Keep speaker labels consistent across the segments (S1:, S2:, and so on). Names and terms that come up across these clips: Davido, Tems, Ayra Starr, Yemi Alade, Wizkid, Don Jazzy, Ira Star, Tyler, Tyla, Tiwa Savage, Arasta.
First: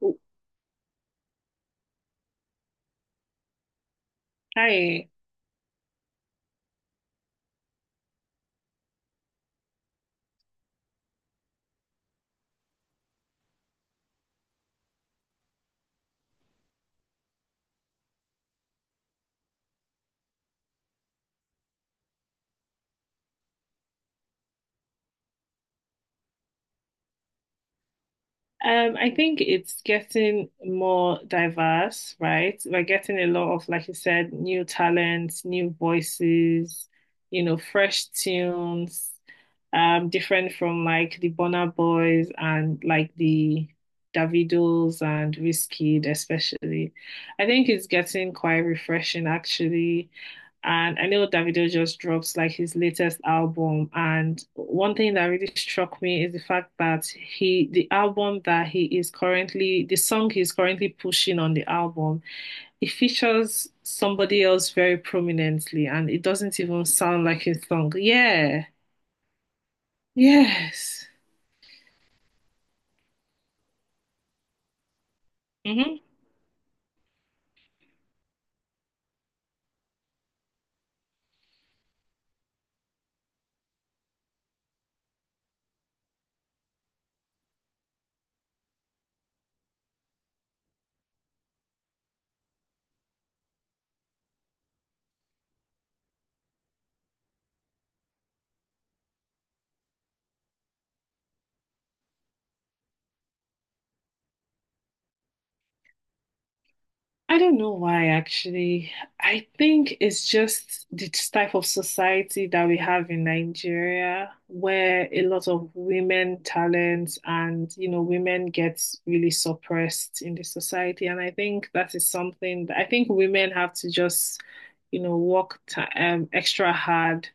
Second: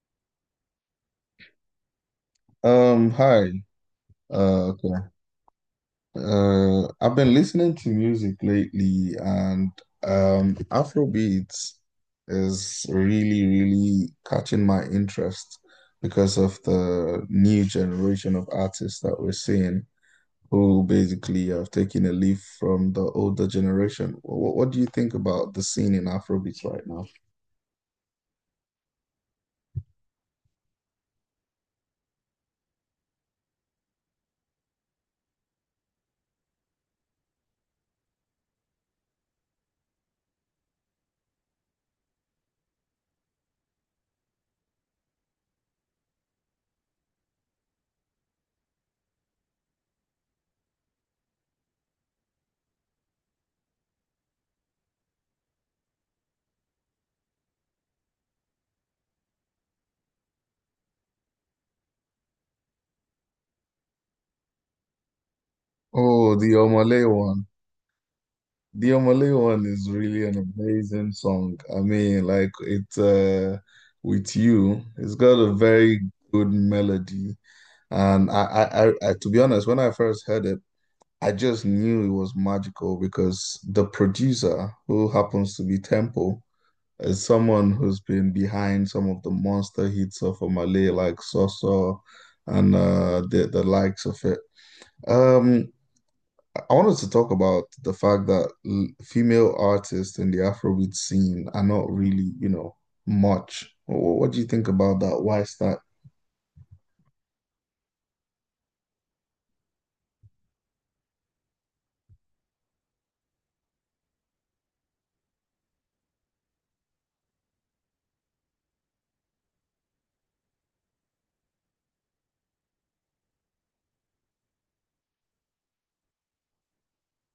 S1: Oh,
S2: Hi.
S1: hi.
S2: Okay. I've been listening to music lately, and Afrobeats is really, really catching my interest because of the new generation of artists that we're seeing who basically have taken a leaf from the older generation. What do you think about the scene in Afrobeats right now?
S1: I think it's getting more diverse, right? We're getting a lot of, like you said, new talents, new voices, fresh tunes, different from like the Bonner Boys and like the Davidos and Wizkid especially. I think it's getting quite refreshing actually. And I know Davido just drops like his latest album. And one thing that really struck me is the fact that he, the album that he is currently, the song he's currently pushing on the album, it features somebody else very prominently and it
S2: Oh, the
S1: doesn't even
S2: Omale.
S1: sound like his song. Yeah.
S2: The Omale one is really an
S1: Yes.
S2: amazing song. I mean, like it's with you, it's got a very
S1: Mm-hmm.
S2: good melody. And I, to be honest, when I first heard it, I just knew it was magical because the producer, who happens to be Tempo, is someone who's been behind some of the monster hits of Omale, like Soso and the likes of it. Um, I wanted to talk about the fact that female artists in the Afrobeat scene are not really, much. What do you think about that? Why is that?
S1: I don't know why, actually. I think it's just the type of society that we have in Nigeria, where a lot of women talents and, women gets really suppressed in the society. And I think that is something that I think women have to just, work ti extra hard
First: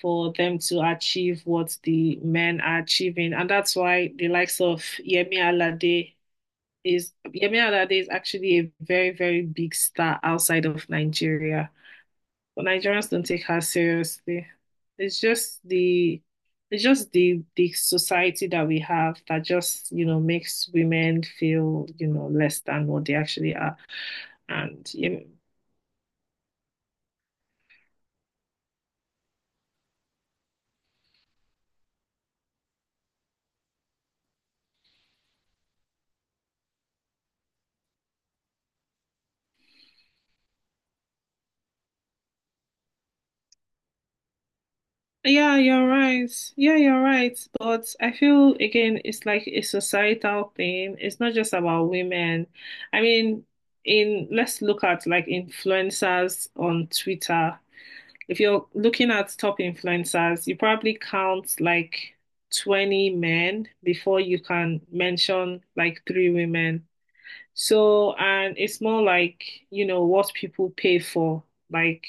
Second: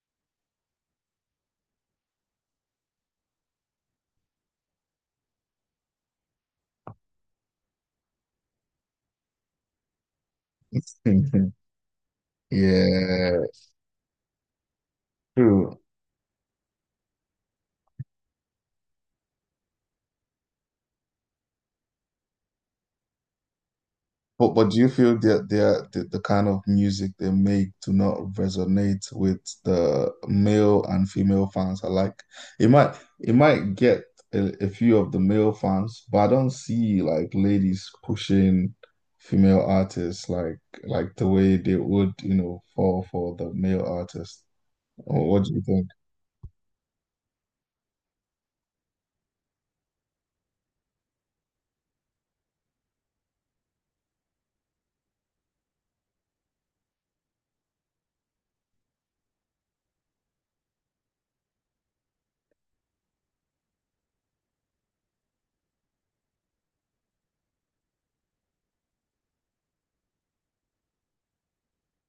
S1: for them to achieve what the men are achieving. And that's why the likes of Yemi Alade is actually a very, very big star outside of Nigeria. But Nigerians don't
S2: Yeah,
S1: take her seriously. It's just
S2: true.
S1: the it's just the society that we have that just, you know, makes women feel, less than what they actually are.
S2: But do
S1: And
S2: you feel
S1: Yemi,
S2: that the kind of music they make do not resonate with the male and female fans alike? It might get a few of the male fans, but I don't see like ladies pushing female artists like the way they would, you know, fall for the male artist. What do
S1: Yeah,
S2: you
S1: you're
S2: think?
S1: right. Yeah, you're right. But I feel again, it's like a societal thing. It's not just about women. I mean, in let's look at like influencers on Twitter. If you're looking at top influencers, you probably count like 20 men before you can mention like three women. So, and it's more like, you know, what people pay for. Like,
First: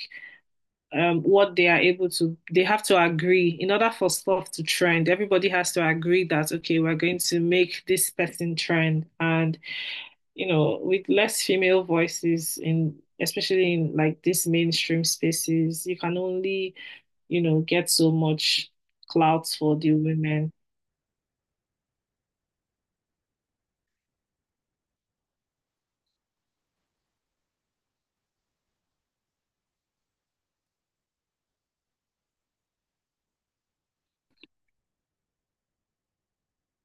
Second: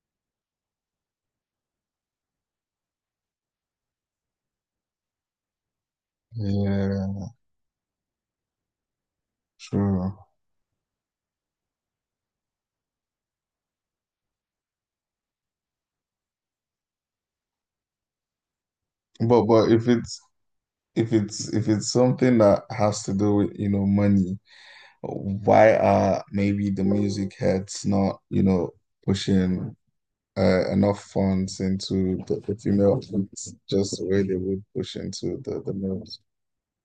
S1: what they have to agree in order for stuff to trend. Everybody has to agree that okay, we're
S2: Yeah,
S1: going to make this person trend, and
S2: sure.
S1: with less female voices in especially in like these mainstream spaces, you can only get so much
S2: But
S1: clout
S2: but
S1: for
S2: if
S1: the
S2: it's
S1: women.
S2: if it's if it's something that has to do with, you know, money. Why are maybe the music heads not, you know, pushing enough funds into the female athletes just the way they would push into the males?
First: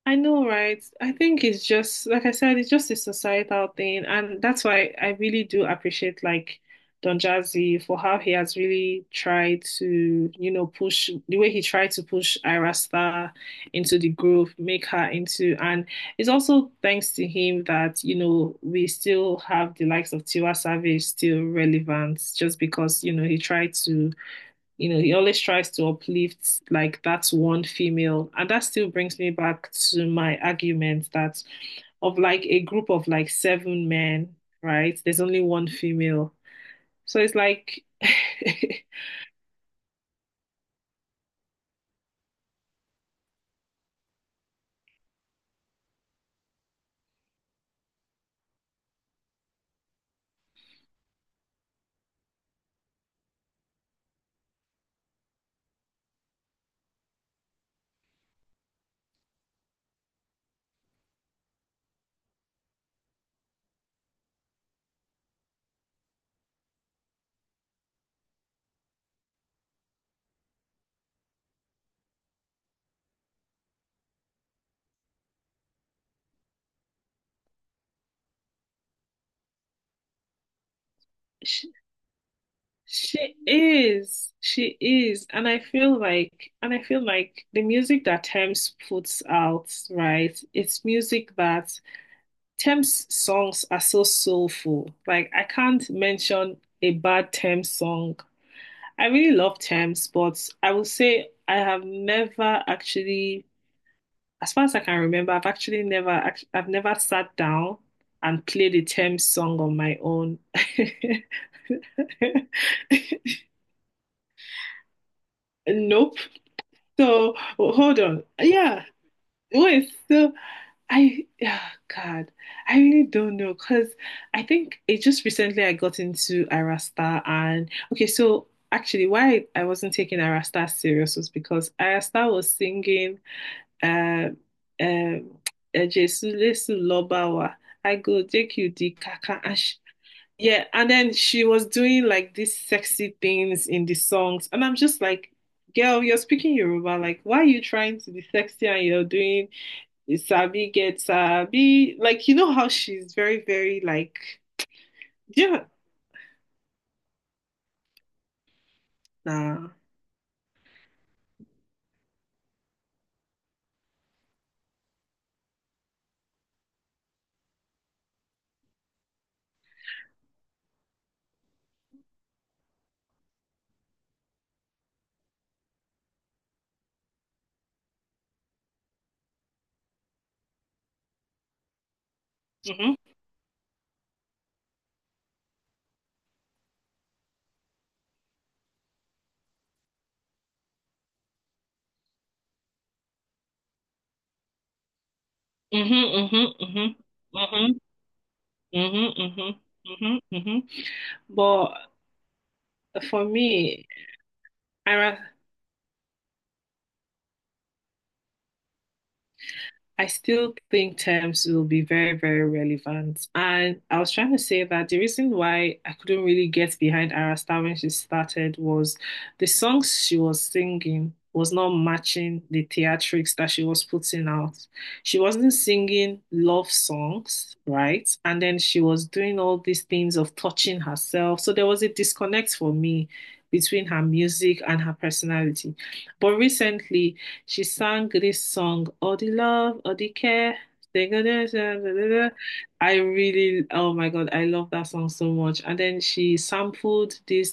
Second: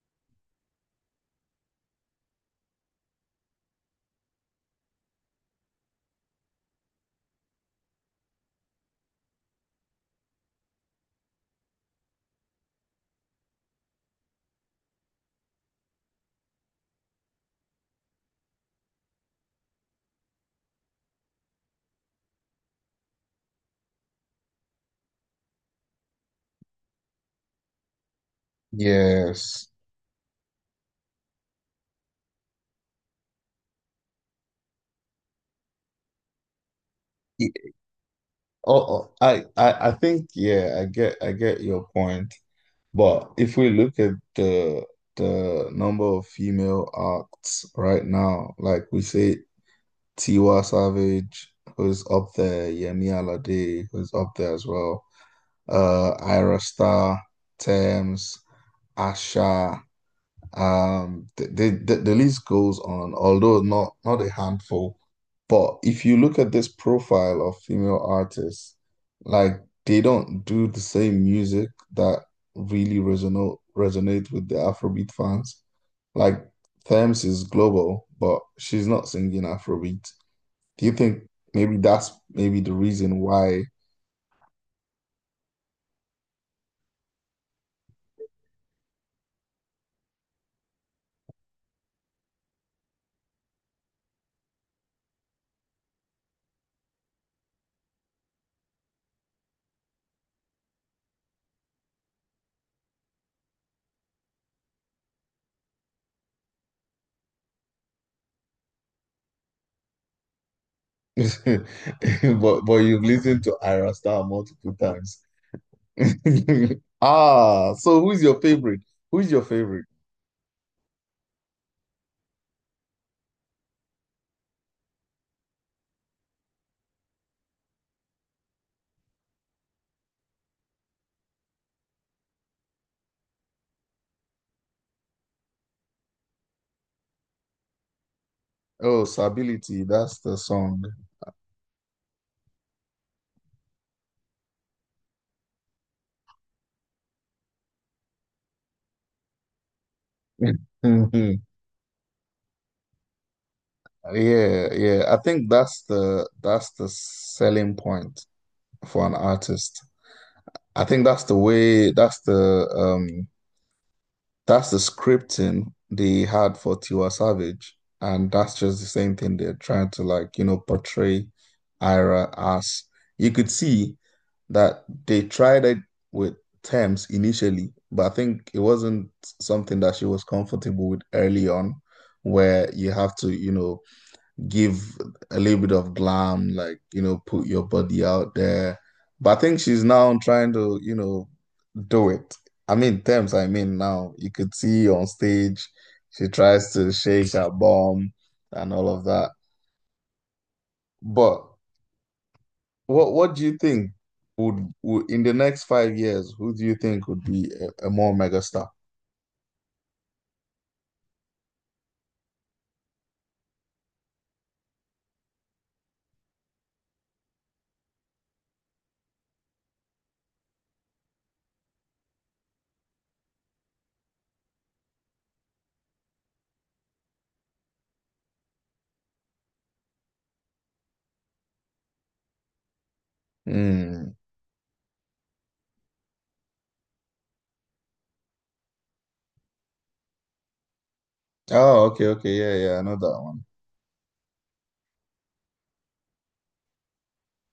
S1: I know, right? I think it's just, like I said, it's just a societal thing. And that's why I really do appreciate like Don Jazzy, for how he has really tried to, push, the way he tried to push Ira Star into the groove, make her into, and it's also thanks to him that, you know, we still have the likes of Tiwa Savage still relevant just because, he tried to you know, he always tries to uplift, like that's one female. And that still brings me
S2: Yes.
S1: back to my argument that of like a group of like seven men, right? There's only one female. So it's
S2: Y-
S1: like.
S2: Oh, oh, I think, yeah, I get your point. But if we look at the number of female acts right now, like we say Tiwa Savage, who's up there, Yemi Alade, who's up there as well. Ira Star, Thames, Asha. The list goes on, although not a handful. But if you look at this profile of female artists, like they don't do the same music that really resonate with the Afrobeat fans. Like Thames is global, but she's not singing Afrobeat. Do you think
S1: she,
S2: maybe that's maybe the reason
S1: she
S2: why?
S1: is. She is. And I feel like and I feel like the music that Tems puts out, right? It's music that Tems songs are so soulful. Like I can't mention a bad Tems song. I really love terms, but I will say I have never actually, as far as I can remember, I've never sat down and played a terms song on my own.
S2: But you've listened to Ayra Starr multiple times.
S1: Nope. So
S2: Ah, so
S1: hold
S2: who's
S1: on.
S2: your favorite?
S1: Yeah,
S2: Who's your favorite?
S1: wait. So oh God, I really don't know because I think it just recently I got into Arasta, and okay, so actually why I wasn't taking Arasta serious was because Arasta was singing uh, um "E Jesu Lesu Lobawa, I go take you the
S2: Oh,
S1: kaka," and
S2: stability. That's the
S1: yeah,
S2: song.
S1: and then she was doing like these sexy things in the songs, and I'm just like, girl, you're speaking Yoruba, like why are you trying to be sexy and you're doing you sabi get sabi. Like you know how she's very, very like
S2: Yeah, yeah. I think
S1: yeah.
S2: that's the selling point for an
S1: Nah.
S2: artist. I think um. That's the scripting they had for Tiwa Savage, and that's just the same thing they're trying to like, you know, portray Ira as. You could see that they tried it with Thames initially, but I think it wasn't something that she was comfortable with early on, where you
S1: Mm-hmm.
S2: have to, you know, give a little bit of glam, like, you know, put your body out there. But I think she's now trying to, you know, do it. I mean, Thames, I mean, now you could see on stage,
S1: Mm-hmm.
S2: she tries
S1: Mm-hmm.
S2: to shake her
S1: Mm-hmm.
S2: bum and all of
S1: Mm-hmm.
S2: that.
S1: Mm-hmm. Mm-hmm. Mm-hmm.
S2: But
S1: But
S2: what
S1: for
S2: what do you
S1: me,
S2: think
S1: I
S2: would
S1: ra-
S2: in the next 5 years, who do you think would be a more megastar?
S1: I still think terms will be very, very relevant. And I was trying to say that the reason why I couldn't really get behind Arasta when she started was the songs she was singing was not matching the theatrics that she was putting out. She wasn't singing love songs, right? And then she was doing all these things of touching herself. So there was a disconnect for me between her
S2: Hmm.
S1: music and her personality. But recently, she sang this song, "All the Love, All the Care." I
S2: Oh, okay, okay, yeah, yeah, I know that one.
S1: really, oh my God, I love that song so much. And then she sampled this.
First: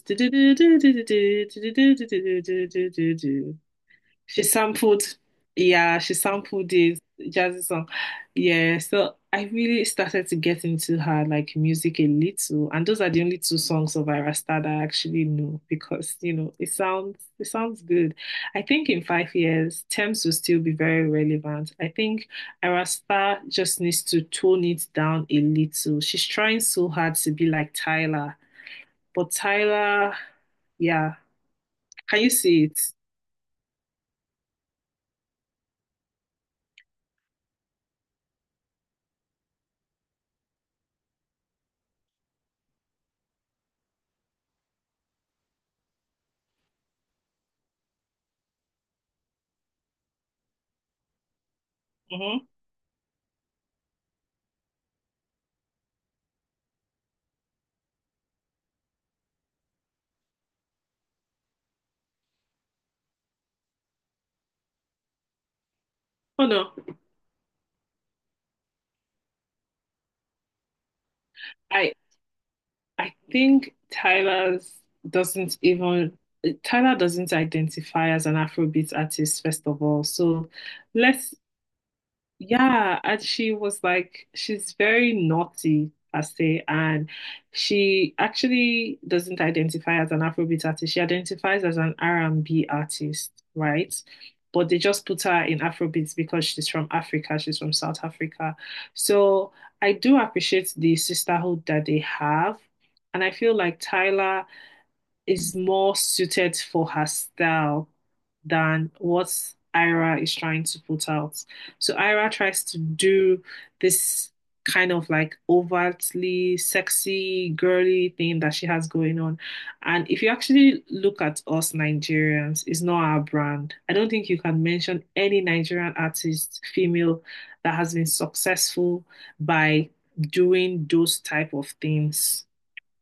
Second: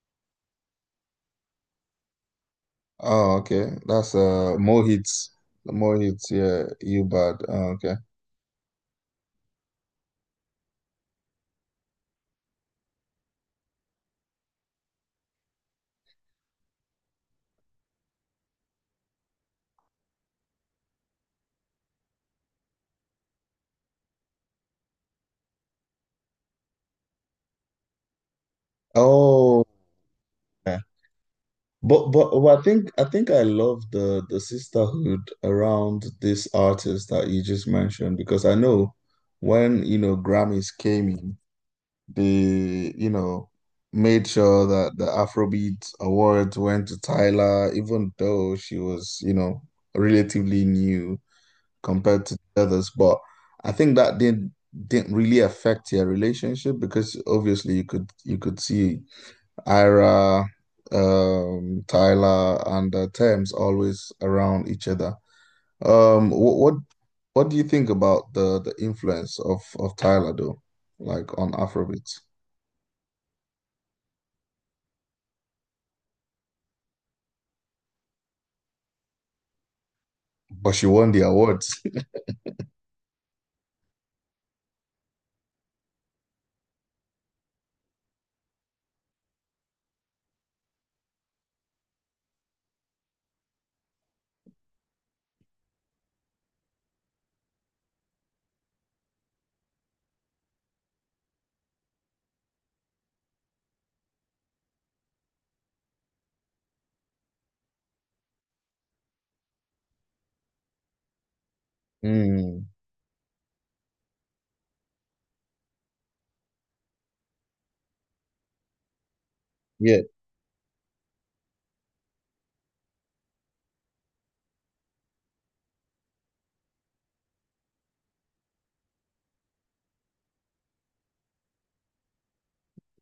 S2: Oh, okay, that's
S1: She sampled,
S2: Mohit,
S1: yeah, she
S2: Mohit, yeah,
S1: sampled this
S2: you bad.
S1: jazzy
S2: Oh,
S1: song.
S2: okay.
S1: Yeah, so I really started to get into her like music a little, and those are the only two songs of Ira Star that I actually know, because it sounds good. I think in 5 years, Thames will still be very relevant. I think Ira Star just needs to tone it down a little. She's trying so hard to be like Tyler, but
S2: Oh,
S1: Yeah,
S2: but
S1: can you
S2: I
S1: see it?
S2: think I love the sisterhood around this artist that you just mentioned because I know when you know Grammys came in, they, you know, made sure that the Afrobeat Awards went to Tyla, even though she was, you know, relatively new compared to
S1: hmm
S2: the others. But I think that didn't really affect your relationship because obviously you could see Ira, Tyler, and Thames always around each other. Um,
S1: Oh
S2: what
S1: no.
S2: what what do you think about the influence of Tyler though, like on
S1: I
S2: Afrobeats?
S1: I think doesn't even Tyler doesn't identify as an Afrobeat artist, first of all. So
S2: But she won the
S1: let's
S2: awards.
S1: yeah, and she was like, she's very naughty, I say, and she actually doesn't identify as an Afrobeat artist. She identifies as an R&B artist, right? But they just put her in Afrobeats because she's from Africa, she's from South Africa. So I do appreciate the sisterhood that they have. And I feel like Tyler is more suited for her style than what Ira is trying to put out. So Ira tries
S2: Mm,
S1: to do this kind of like overtly sexy, girly thing that she has going on.
S2: yeah,
S1: And if you actually look at us Nigerians, it's not our brand. I don't think you can mention any Nigerian artist, female, that has been successful by doing those type of things.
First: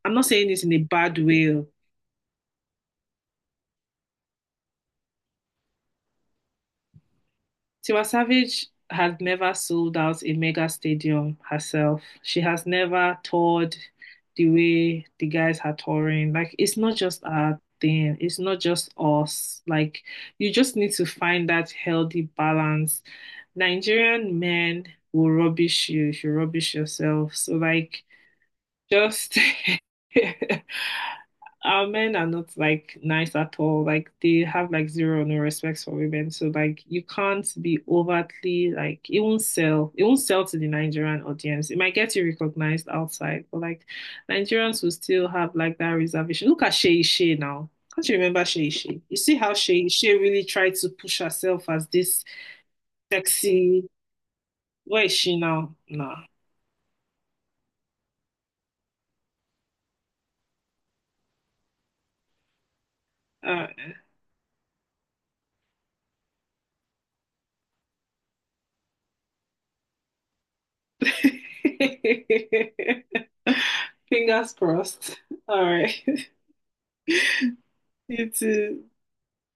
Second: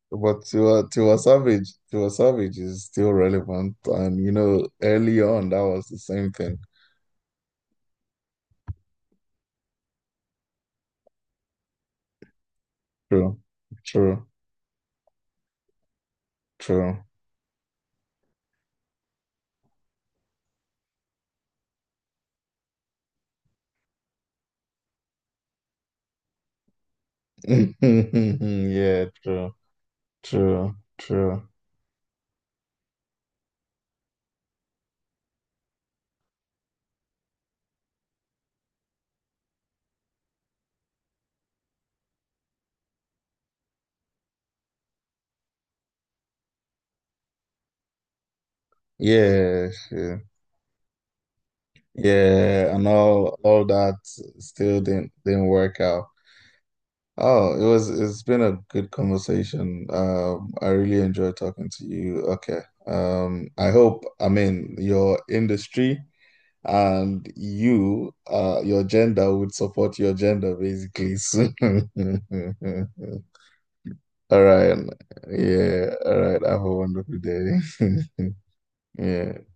S1: I'm not
S2: but
S1: saying this
S2: to
S1: in a bad way.
S2: to a savage is still relevant, and you know, early on that was the same thing.
S1: Tiwa Savage has never sold out a mega stadium herself. She has never
S2: True,
S1: toured
S2: true,
S1: the way the guys are touring. Like, it's not
S2: true.
S1: just our thing, it's not just us. Like, you just need to find that healthy balance. Nigerian men will rubbish you if you rubbish yourself. So, like,
S2: Yeah,
S1: just
S2: true, true, true.
S1: our men are not like nice at all. Like they have like zero or no respects for women. So like you can't be overtly, like, it won't sell. It won't sell to the Nigerian audience. It might get you recognized outside, but like Nigerians will still have like that reservation. Look at Shay Shay now. Can't you remember Shay Shay? You see how
S2: Yeah,
S1: Shay Shay
S2: she-
S1: really tried to push herself as this
S2: Yeah, and all
S1: sexy.
S2: that still
S1: Where
S2: didn't
S1: is she
S2: didn't
S1: now?
S2: work out.
S1: Nah.
S2: Oh, it was, it's been a good conversation. I really enjoyed talking to you. Okay.
S1: Uh,
S2: I hope, I mean, your industry and you your gender would support your gender basically soon. All
S1: Fingers
S2: right.
S1: crossed. All
S2: Yeah,
S1: right.
S2: all right. Have a wonderful day.
S1: You too.
S2: Yeah.